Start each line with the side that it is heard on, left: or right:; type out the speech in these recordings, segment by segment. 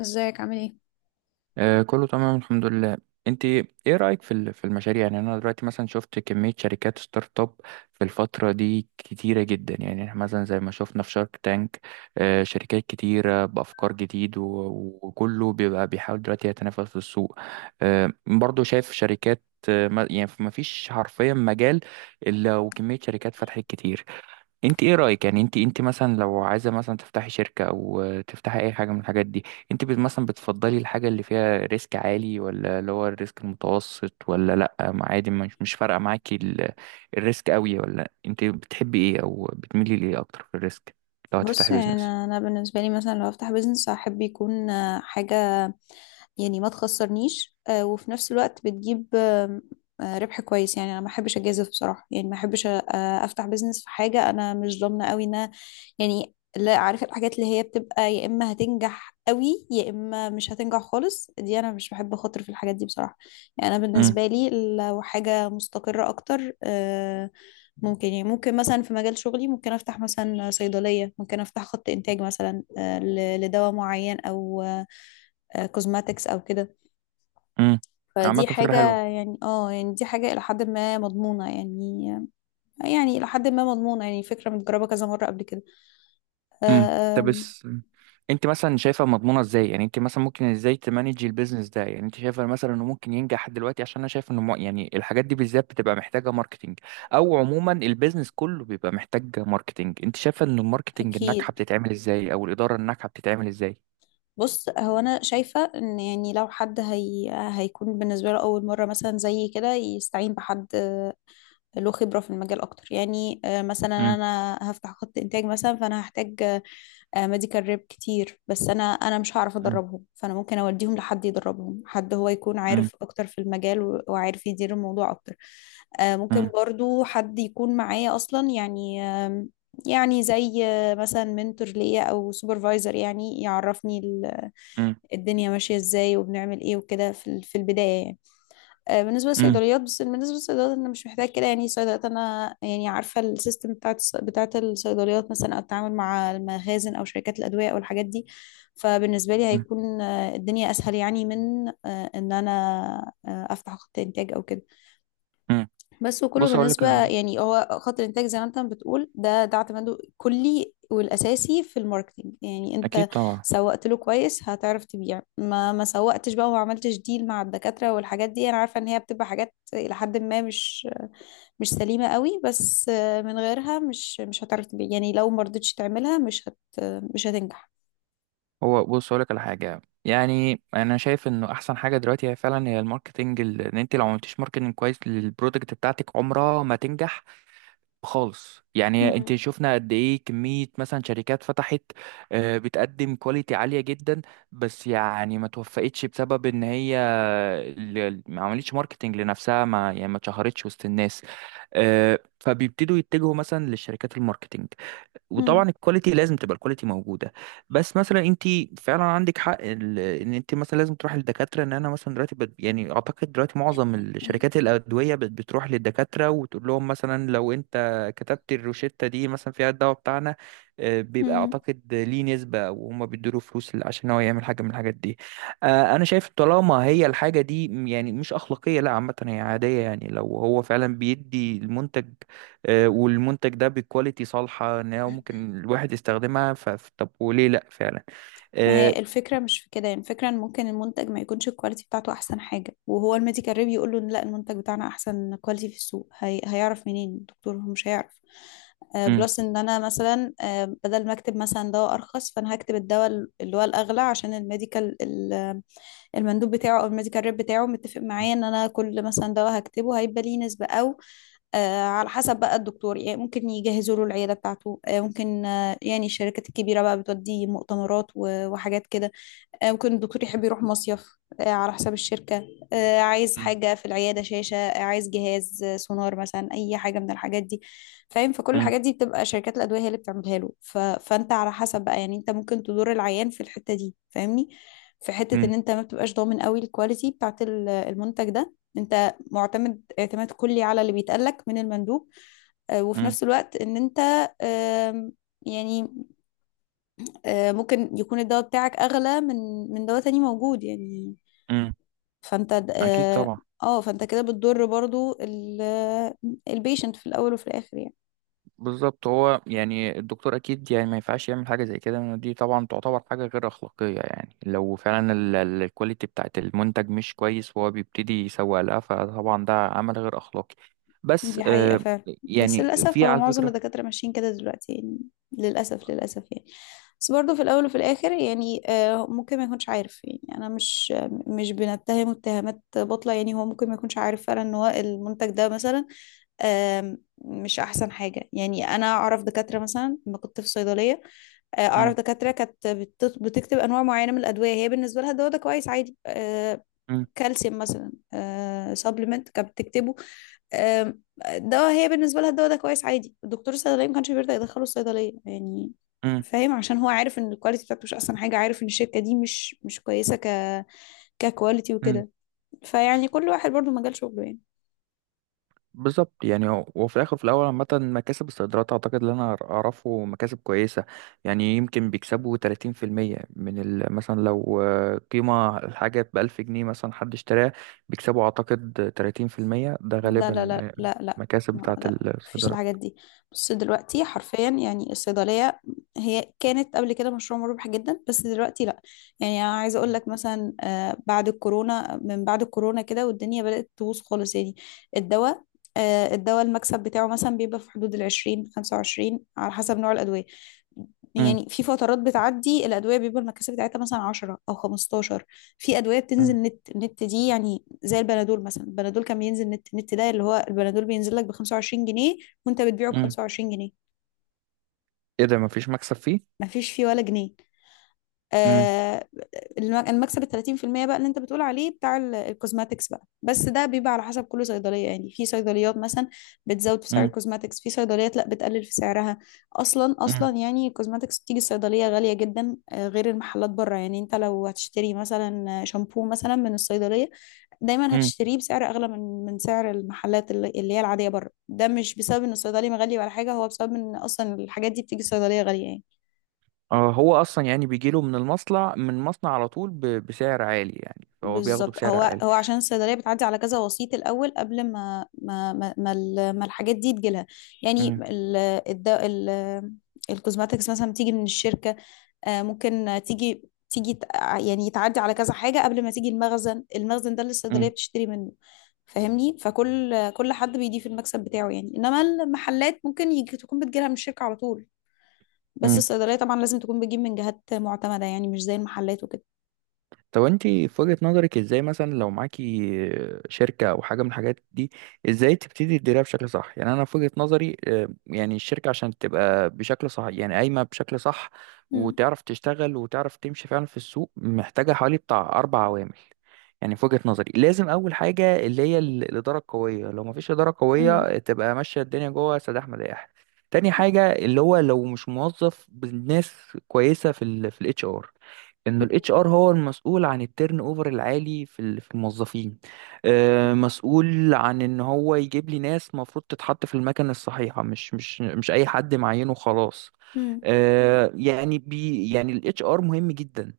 left: ازيك عامل ايه؟
right: آه، كله تمام الحمد لله. انت ايه رأيك في في المشاريع؟ يعني انا دلوقتي مثلا شفت كمية شركات ستارت اب في الفترة دي كتيرة جدا. يعني احنا مثلا زي ما شفنا في شارك تانك، آه شركات كتيرة بأفكار جديد و- وكله بيبقى بيحاول دلوقتي يتنافس في السوق. برضو شايف شركات، يعني ما فيش حرفيا مجال الا وكمية شركات فتحت كتير. انت ايه رأيك؟ يعني انت مثلا لو عايزة مثلا تفتحي شركة او تفتحي اي حاجة من الحاجات دي، انت مثلا بتفضلي الحاجة اللي فيها ريسك عالي، ولا اللي هو الريسك المتوسط، ولا لا ما عادي مش فارقة معاكي الريسك قوي؟ ولا انت بتحبي ايه او بتميلي لايه اكتر في الريسك لو
left: بص
right: هتفتحي
left: يعني
right: بيزنس؟
left: انا بالنسبه لي مثلا لو افتح بيزنس هحب يكون حاجه يعني ما تخسرنيش، وفي نفس الوقت بتجيب آم، آه، ربح كويس. يعني انا ما احبش اجازف بصراحه، يعني ما احبش افتح بيزنس في حاجه انا مش ضامنه قوي انها، يعني لا عارفه الحاجات اللي هي بتبقى يا اما هتنجح قوي يا اما مش هتنجح خالص، دي انا مش بحب اخاطر في الحاجات دي بصراحه. يعني انا
right: امم.
left: بالنسبه لي لو حاجه مستقره اكتر، ممكن، يعني ممكن مثلا في مجال شغلي ممكن افتح مثلا صيدليه، ممكن افتح خط انتاج مثلا، لدواء معين، او كوزماتكس او كده.
right: امم. عامة
left: فدي
right: فكرة
left: حاجة،
right: حلوة.
left: يعني اه يعني دي حاجة الى حد ما مضمونة يعني، يعني الى حد ما مضمونة، يعني فكرة متجربة كذا مرة قبل كده.
right: امم.
left: آه،
right: ده
left: آم،
right: بس، انت مثلا شايفه مضمونه ازاي؟ يعني انت مثلا ممكن ازاي تمانجي البيزنس ده؟ يعني انت شايفه مثلا انه ممكن ينجح دلوقتي؟ عشان انا شايف انه يعني الحاجات دي بالذات بتبقى محتاجه ماركتينج، او عموما البيزنس كله بيبقى محتاج ماركتينج. انت شايفه ان الماركتينج الناجحه
left: اكيد.
right: بتتعمل ازاي؟ او الاداره الناجحه بتتعمل ازاي؟
left: بص، هو انا شايفة ان يعني لو حد هي هيكون بالنسبة له اول مرة مثلا زي كده، يستعين بحد له خبرة في المجال أكتر. يعني مثلا
right: امم.
left: أنا هفتح خط إنتاج مثلا، فأنا هحتاج ميديكال ريب كتير، بس أنا مش هعرف
right: امم.
left: أدربهم، فأنا ممكن أوديهم لحد يدربهم، حد هو يكون عارف أكتر في المجال وعارف يدير الموضوع أكتر. ممكن
right: امم.
left: برضو حد يكون معايا أصلا، يعني يعني زي مثلا منتور ليا أو سوبرفايزر، يعني يعرفني
right: امم.
left: الدنيا ماشية إزاي وبنعمل إيه وكده في في البداية يعني. بالنسبة
right: امم.
left: للصيدليات، بس بالنسبة للصيدليات أنا مش محتاج كده، يعني الصيدليات أنا يعني عارفة السيستم بتاعت الصيدليات مثلا، أو التعامل مع المخازن أو شركات الأدوية أو الحاجات دي. فبالنسبة لي هيكون الدنيا أسهل، يعني من إن أنا أفتح خط إنتاج أو كده.
right: امم.
left: بس وكله
right: بص اقول لك
left: بالنسبة،
right: على حاجه.
left: يعني هو خط الإنتاج زي ما أنت بتقول، ده اعتماده كلي والأساسي في الماركتينج، يعني
right: اكيد
left: أنت
right: طبعا.
left: سوقت له كويس هتعرف تبيع، ما سوقتش بقى وما عملتش ديل مع الدكاترة والحاجات دي. أنا عارفة إن هي بتبقى حاجات إلى حد ما مش سليمة قوي، بس من غيرها مش هتعرف تبيع، يعني لو ما رضيتش تعملها مش هتنجح.
right: هو بص اقول لك على حاجه، يعني انا شايف انه احسن حاجه دلوقتي هي فعلا هي الماركتنج. ان انت لو ما عملتيش ماركتنج كويس للبرودكت بتاعتك عمرها ما تنجح خالص. يعني
left: مم.
right: انت شفنا قد ايه كميه مثلا شركات فتحت، بتقدم كواليتي عاليه جدا، بس يعني ما توفقتش بسبب ان هي ما عملتش ماركتنج لنفسها، ما يعني ما اتشهرتش وسط الناس. فبيبتدوا يتجهوا مثلا للشركات الماركتنج،
left: مم.
right: وطبعا الكواليتي لازم تبقى الكواليتي موجوده. بس مثلا انت فعلا عندك حق ان انت مثلا لازم تروح للدكاتره. ان انا مثلا دلوقتي يعني اعتقد دلوقتي معظم الشركات الادويه بتروح للدكاتره وتقول لهم مثلا: لو انت كتبت الروشته دي مثلا فيها الدواء بتاعنا، بيبقى اعتقد ليه نسبه، وهم بيدوا له فلوس عشان هو يعمل حاجه من الحاجات دي. انا شايف طالما هي الحاجه دي يعني مش اخلاقيه، لا عامه هي عاديه. يعني لو هو فعلا بيدي المنتج، والمنتج ده بكواليتي صالحة ان هو
left: مم.
right: ممكن الواحد يستخدمها، طب وليه لا فعلا.
left: ما هي
right: آه،
left: الفكرة مش في كده، يعني الفكرة ان ممكن المنتج ما يكونش الكواليتي بتاعته احسن حاجة، وهو الميديكال ريب يقول له إن لا المنتج بتاعنا احسن كواليتي في السوق. هي هيعرف منين الدكتور؟ هو مش هيعرف.
right: مم،
left: بلس ان انا مثلا بدل ما اكتب مثلا دواء ارخص، فانا هكتب الدواء اللي هو الاغلى، عشان المندوب بتاعه او الميديكال ريب بتاعه متفق
right: مم،
left: معايا ان انا كل مثلا دواء هكتبه هيبقى ليه نسبة، او على حسب بقى الدكتور. يعني ممكن يجهزوا له العيادة بتاعته، ممكن، يعني الشركات الكبيرة بقى بتودي مؤتمرات وحاجات كده. ممكن الدكتور يحب يروح مصيف على حساب الشركة. عايز
right: مم،
left: حاجة في العيادة، شاشة، عايز جهاز، سونار مثلا، أي حاجة من الحاجات دي. فاهم؟ فكل
right: مم،
left: الحاجات دي بتبقى شركات الأدوية هي اللي بتعملها له، ف... فأنت على حسب بقى. يعني أنت ممكن تدور العيان في الحتة دي، فاهمني؟ في حتة
right: مم،
left: إن أنت ما بتبقاش ضامن قوي الكواليتي المنتج ده، أنت معتمد اعتماد كلي على اللي بيتقالك من المندوب. وفي
right: مم،
left: نفس الوقت إن أنت آم، يعني ممكن يكون الدواء بتاعك اغلى من دواء تاني موجود يعني.
right: مم. اكيد
left: اه
right: طبعا.
left: فانت كده بتضر برضو البيشنت في الاول وفي الاخر يعني.
right: بالظبط. هو يعني الدكتور اكيد يعني ما ينفعش يعمل حاجة زي كده، لأن دي طبعا تعتبر حاجة غير اخلاقية. يعني لو فعلا الكواليتي بتاعت المنتج مش كويس وهو بيبتدي يسوق لها، فطبعا ده عمل غير اخلاقي. بس
left: دي حقيقة فعلا. بس
right: يعني
left: للأسف
right: في
left: هو
right: على
left: معظم
right: فكرة.
left: الدكاترة ماشيين كده دلوقتي يعني، للأسف، للأسف يعني. بس برضه في الأول وفي الآخر يعني، ممكن ما يكونش عارف. يعني أنا مش مش بنتهمه اتهامات باطلة، يعني هو ممكن ما يكونش عارف فعلا إن هو المنتج ده مثلا مش أحسن حاجة. يعني أنا أعرف دكاترة مثلا لما كنت في صيدلية،
right: مم،
left: أعرف دكاترة كانت بتكتب أنواع معينة من الأدوية هي بالنسبة لها الدواء ده كويس عادي. كالسيوم مثلا، سبلمنت كانت بتكتبه. آم، دواء هي بالنسبة لها الدواء ده كويس عادي، الدكتور الصيدلية ما كانش بيرضى يدخله الصيدلية يعني.
right: مم،
left: فاهم؟ عشان هو عارف ان الكواليتي بتاعته مش احسن حاجة، عارف ان الشركة دي مش كويسة ككواليتي
right: مم.
left: وكده. فيعني كل واحد برضو مجال شغله يعني.
right: بالظبط. يعني هو في الاخر في الاول عامه مكاسب الصادرات، اعتقد اللي انا اعرفه مكاسب كويسه. يعني يمكن بيكسبوا 30% من مثلا لو، قيمه الحاجه ب 1000 جنيه مثلا حد اشتراها، بيكسبوا اعتقد 30%، ده
left: لا لا
right: غالبا
left: لا لا لا
right: مكاسب بتاعه
left: لا مفيش الحاجات
right: الصادرات.
left: دي. بص دلوقتي حرفيا يعني الصيدلية هي كانت قبل كده مشروع مربح جدا، بس دلوقتي لا. يعني أنا عايزة أقول
right: مم.
left: لك مثلا، بعد الكورونا، من بعد الكورونا كده والدنيا بدأت تبوظ خالص يعني. الدواء، الدواء المكسب بتاعه مثلا بيبقى في حدود العشرين، خمسة وعشرين على حسب نوع الأدوية.
right: امم.
left: يعني في فترات بتعدي الأدوية بيبقى المكاسب بتاعتها مثلا عشرة أو خمستاشر. في أدوية بتنزل
right: امم.
left: نت، النت دي يعني زي البنادول مثلا، البنادول كان بينزل نت نت، ده اللي هو البنادول بينزل لك ب 25 جنيه وانت بتبيعه ب
right: امم.
left: 25 جنيه،
right: ايه ده؟ مفيش مكسب فيه؟
left: ما فيش فيه ولا جنيه.
right: امم.
left: آه، المكسب ال 30% بقى اللي انت بتقول عليه بتاع الكوزماتكس بقى، بس ده بيبقى على حسب كل صيدليه. يعني في صيدليات مثلا بتزود في سعر
right: امم.
left: الكوزماتكس، في صيدليات لا بتقلل في سعرها. اصلا
right: امم.
left: اصلا يعني الكوزماتكس بتيجي الصيدليه غاليه جدا، غير المحلات بره. يعني انت لو هتشتري مثلا شامبو مثلا من الصيدليه، دايما
right: امم.
left: هتشتريه بسعر اغلى من سعر المحلات اللي هي العاديه بره. ده مش بسبب ان الصيدلي مغلي ولا حاجه، هو بسبب ان اصلا الحاجات دي بتيجي الصيدليه غاليه يعني.
right: آه، هو اصلا يعني بيجيله من المصنع، من المصنع على طول بسعر عالي، يعني فهو بياخده
left: بالظبط،
right: بسعر
left: هو
right: عالي.
left: هو عشان الصيدليه بتعدي على كذا وسيط الاول قبل ما ما الحاجات دي تجيلها. يعني
right: امم.
left: ال الدواء ال الكوزماتكس مثلا بتيجي من الشركه، ممكن تيجي، يعني تعدي على كذا حاجه قبل ما تيجي المخزن، المخزن ده اللي الصيدليه بتشتري منه. فاهمني؟ فكل حد بيضيف المكسب بتاعه يعني، انما المحلات ممكن يجي تكون بتجيلها من الشركه على طول. بس
right: امم.
left: الصيدليه طبعا لازم تكون بتجيب من جهات معتمده، يعني مش زي المحلات وكده.
right: طب انت في وجهة نظرك ازاي، مثلا لو معاكي شركة او حاجة من الحاجات دي، ازاي تبتدي تديرها بشكل صح؟ يعني انا في وجهة نظري يعني الشركة عشان تبقى بشكل صح، يعني قايمة بشكل صح
left: امم.
right: وتعرف تشتغل وتعرف تمشي فعلا في السوق، محتاجة حوالي بتاع اربع عوامل. يعني في وجهة نظري لازم اول حاجة اللي هي الادارة القوية. لو مفيش ادارة قوية تبقى ماشية الدنيا جوه سداح مداح. تاني حاجة اللي هو لو مش موظف بالناس كويسة في ال في الاتش ار. انه الاتش ار هو المسؤول عن التيرن اوفر العالي في في الموظفين. مسؤول عن ان هو يجيب لي ناس مفروض تتحط في المكان الصحيحه، مش اي حد معينه خلاص.
left: امم.
right: يعني يعني الاتش ار مهم جدا،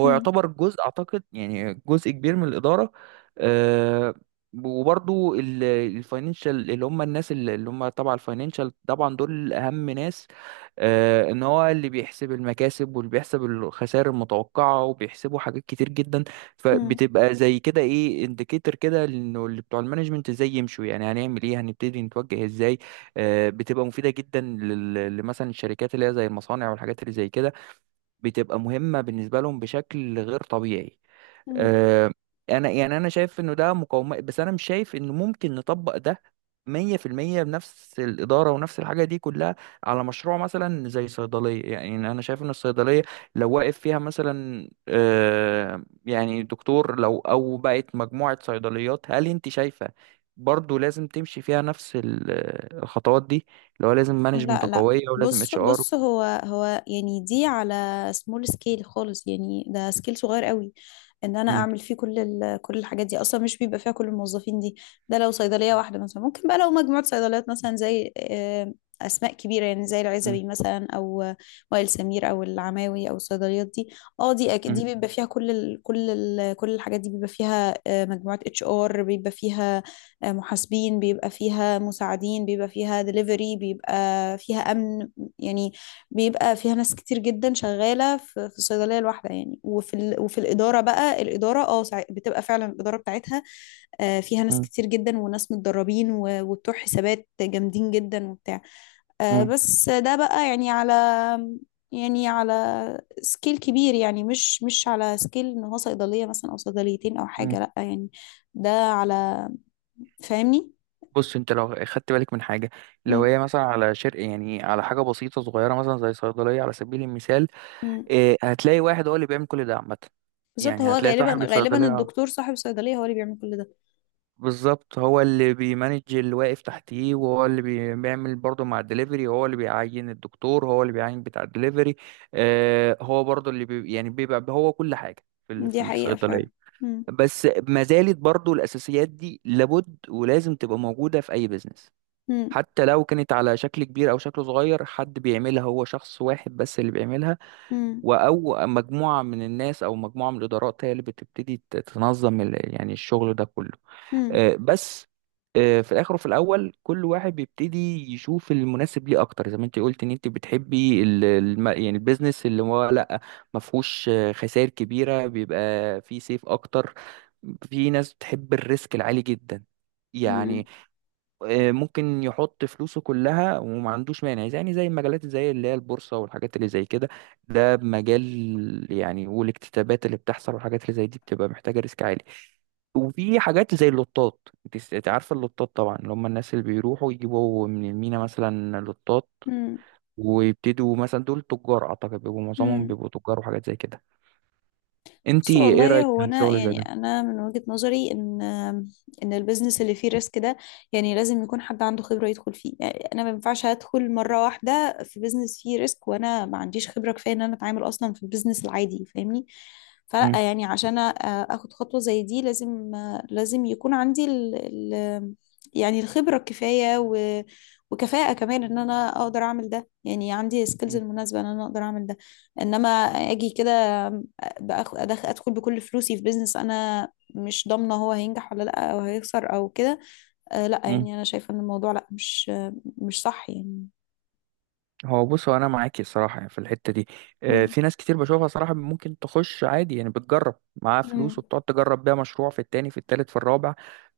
right: هو
left: مم.
right: يعتبر جزء، اعتقد يعني جزء كبير من الاداره. آه، وبرضو الفاينانشال، اللي هم الناس اللي هم تبع الفاينانشال، طبعا دول اهم ناس. ان هو اللي بيحسب المكاسب واللي بيحسب الخسائر المتوقعه، وبيحسبوا حاجات كتير جدا.
left: مم.
right: فبتبقى زي كده ايه، انديكيتور كده انه اللي بتوع المانجمنت ازاي يمشوا، يعني هنعمل ايه، هنبتدي نتوجه ازاي. بتبقى مفيده جدا لل- لمثلا الشركات اللي هي زي المصانع والحاجات اللي زي كده، بتبقى مهمة بالنسبة لهم بشكل غير طبيعي.
left: مم.
right: آه، انا يعني انا شايف انه ده مقاومة، بس انا مش شايف انه ممكن نطبق ده 100% بنفس الإدارة ونفس الحاجة دي كلها على مشروع مثلا زي صيدلية. يعني أنا شايف إن الصيدلية لو واقف فيها مثلا، يعني دكتور، لو أو بقت مجموعة صيدليات، هل أنت شايفة برضو لازم تمشي فيها نفس الخطوات دي، اللي هو لازم مانجمنت
left: لا.
right: قوية ولازم
left: بص،
right: اتش ار؟
left: بص هو هو يعني دي على سمول سكيل خالص، يعني ده سكيل صغير قوي ان انا اعمل فيه كل الحاجات دي، اصلا مش بيبقى فيها كل الموظفين دي. ده لو صيدليه واحده مثلا. ممكن بقى لو مجموعه صيدليات، مثلا زي اسماء كبيره يعني زي العزبي مثلا، او وائل سمير او العماوي او الصيدليات دي. اه دي دي بيبقى فيها كل الحاجات دي، بيبقى فيها مجموعه اتش ار، بيبقى فيها محاسبين، بيبقى فيها مساعدين، بيبقى فيها دليفري، بيبقى فيها أمن. يعني بيبقى فيها ناس كتير جدا شغالة في الصيدلية الواحدة يعني. وفي الإدارة بقى، الإدارة، بتبقى فعلا الإدارة بتاعتها فيها ناس
right: مم.
left: كتير جدا وناس متدربين وبتوع حسابات جامدين جدا وبتاع.
right: مم.
left: بس ده بقى يعني على، يعني على سكيل كبير، يعني مش على سكيل ان هو صيدلية مثلا او صيدليتين او حاجة،
right: مم.
left: لا يعني. ده على، فاهمني؟
right: بص، انت لو خدت بالك من حاجه، لو
left: مم.
right: هي مثلا على شرق، يعني على حاجه بسيطه صغيره مثلا زي صيدليه على سبيل المثال،
left: مم.
right: اه، هتلاقي واحد هو اللي بيعمل كل ده عامه.
left: بالظبط. هو
right: يعني هتلاقي صاحب
left: غالبا غالبا
right: الصيدليه
left: الدكتور صاحب الصيدلية هو اللي بيعمل كل ده.
right: بالظبط هو اللي بيمانج اللي واقف تحتيه، وهو اللي بيعمل برضه مع الدليفري، هو اللي بيعين الدكتور، هو اللي بيعين بتاع الدليفري. اه، هو برضه اللي يعني بيبقى هو كل حاجه في في
left: دي حقيقة
right: الصيدليه.
left: فعلا. مم.
right: بس ما زالت برضه الاساسيات دي لابد ولازم تبقى موجوده في اي بزنس،
left: مم.
right: حتى لو كانت على شكل كبير او شكل صغير. حد بيعملها هو شخص واحد بس اللي بيعملها،
left: مم.
right: او مجموعه من الناس او مجموعه من الادارات هي اللي بتبتدي تنظم يعني الشغل ده كله. بس في الاخر وفي الاول كل واحد بيبتدي يشوف المناسب ليه اكتر. زي ما انت قلت ان انت بتحبي يعني البيزنس اللي هو لا ما فيهوش خسائر كبيره، بيبقى فيه سيف اكتر. في ناس بتحب الريسك العالي جدا،
left: مم.
right: يعني ممكن يحط فلوسه كلها وما عندوش مانع، يعني زي المجالات زي اللي هي البورصة والحاجات اللي زي كده. ده مجال يعني، والاكتتابات اللي بتحصل والحاجات اللي زي دي بتبقى محتاجة ريسك عالي. وفي حاجات زي اللوتات، انت عارفة اللوتات طبعا، اللي هم الناس اللي بيروحوا يجيبوا من المينا مثلا لوتات
left: مم.
right: ويبتدوا مثلا. دول تجار اعتقد، بيبقوا معظمهم
left: مم.
right: بيبقوا تجار وحاجات زي كده. انت
left: بص
right: ايه
left: والله،
right: رأيك في
left: هو انا
right: الشغل زي
left: يعني
right: ده؟
left: انا من وجهة نظري ان البيزنس اللي فيه ريسك ده يعني لازم يكون حد عنده خبرة يدخل فيه. يعني انا ما ينفعش ادخل مرة واحدة في بيزنس فيه ريسك وانا ما عنديش خبرة كفاية ان انا اتعامل اصلا في البيزنس العادي. فاهمني؟ فلا،
right: مم.
left: يعني عشان اخد خطوة زي دي لازم، لازم يكون عندي ال ال يعني الخبرة الكفاية، وكفاءة كمان ان انا اقدر اعمل ده، يعني عندي سكيلز المناسبة ان انا اقدر اعمل ده. انما اجي كده ادخل بكل فلوسي في بيزنس انا مش ضامنه هو هينجح ولا لا، او هيخسر او كده. آه لا،
right: مم.
left: يعني انا شايفه ان الموضوع لا، مش صح يعني.
right: هو بص، هو انا معاكي الصراحه يعني في الحته دي.
left: مم.
right: في ناس كتير بشوفها صراحه ممكن تخش عادي، يعني بتجرب معاها فلوس
left: مم.
right: وبتقعد تجرب بيها مشروع في التاني، في التالت، في الرابع،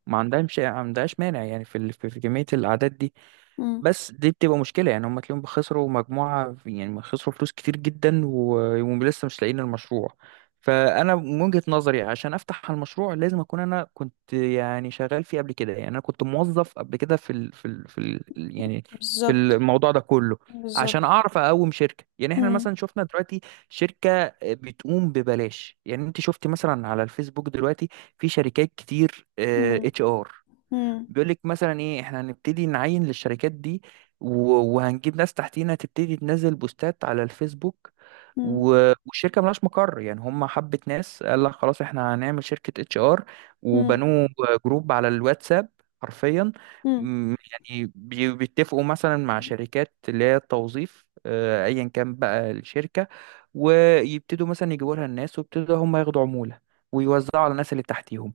right: ما عندهاش مانع يعني في في كميه الاعداد دي.
left: مم.
right: بس دي بتبقى مشكلة، يعني هم تلاقيهم خسروا مجموعة، يعني خسروا فلوس كتير جدا، و- ولسه مش لاقيين المشروع. فأنا من وجهة نظري عشان أفتح المشروع لازم أكون أنا كنت يعني شغال فيه قبل كده، يعني أنا كنت موظف قبل كده في ال في ال في ال يعني في
left: بالظبط.
right: الموضوع ده كله، عشان
left: بالظبط.
right: أعرف أقوم شركة. يعني إحنا
left: مم.
right: مثلا شفنا دلوقتي شركة بتقوم ببلاش، يعني أنت شفت مثلا على الفيسبوك دلوقتي في شركات كتير
left: مم.
right: اتش ار
left: مم.
right: بيقول لك مثلا: ايه، احنا هنبتدي نعين للشركات دي، و- وهنجيب ناس تحتينا تبتدي تنزل بوستات على الفيسبوك،
left: مم.
right: و- والشركه ملهاش مقر. يعني هم حبه ناس قال لك خلاص، احنا هنعمل شركه اتش ار،
left: مم.
right: وبنوه جروب على الواتساب حرفيا.
left: مم.
right: يعني بيتفقوا مثلا مع شركات اللي هي التوظيف، ايا كان بقى الشركه، ويبتدوا مثلا يجيبوا لها الناس، ويبتدوا هم ياخدوا عموله ويوزعوا على الناس اللي تحتيهم.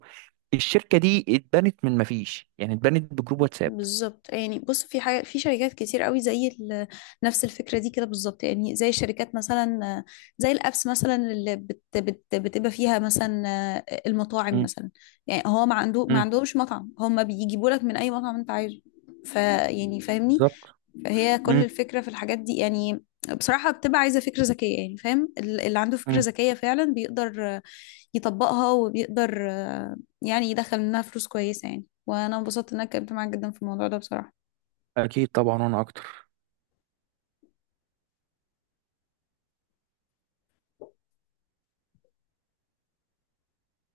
right: الشركه دي اتبنت من ما فيش، يعني اتبنت بجروب واتساب.
left: بالظبط. يعني بص، في حاجة، في شركات كتير قوي نفس الفكرة دي كده بالظبط، يعني زي الشركات مثلا، زي الأبس مثلا اللي بت بت بتبقى فيها مثلا المطاعم
right: امم.
left: مثلا. يعني هو ما
right: امم.
left: عندهمش مطعم، هم بيجيبوا لك من أي مطعم أنت عايزه. فيعني فاهمني؟
right: بالظبط.
left: فهي كل
right: امم.
left: الفكرة في الحاجات دي يعني، بصراحة بتبقى عايزة فكرة ذكية. يعني فاهم اللي عنده فكرة
right: امم.
left: ذكية فعلا بيقدر يطبقها، وبيقدر يعني يدخل منها فلوس كويسة يعني. وأنا انبسطت إن أنا اتكلمت معاك جدا في الموضوع ده بصراحة.
right: اكيد طبعا، وانا اكتر.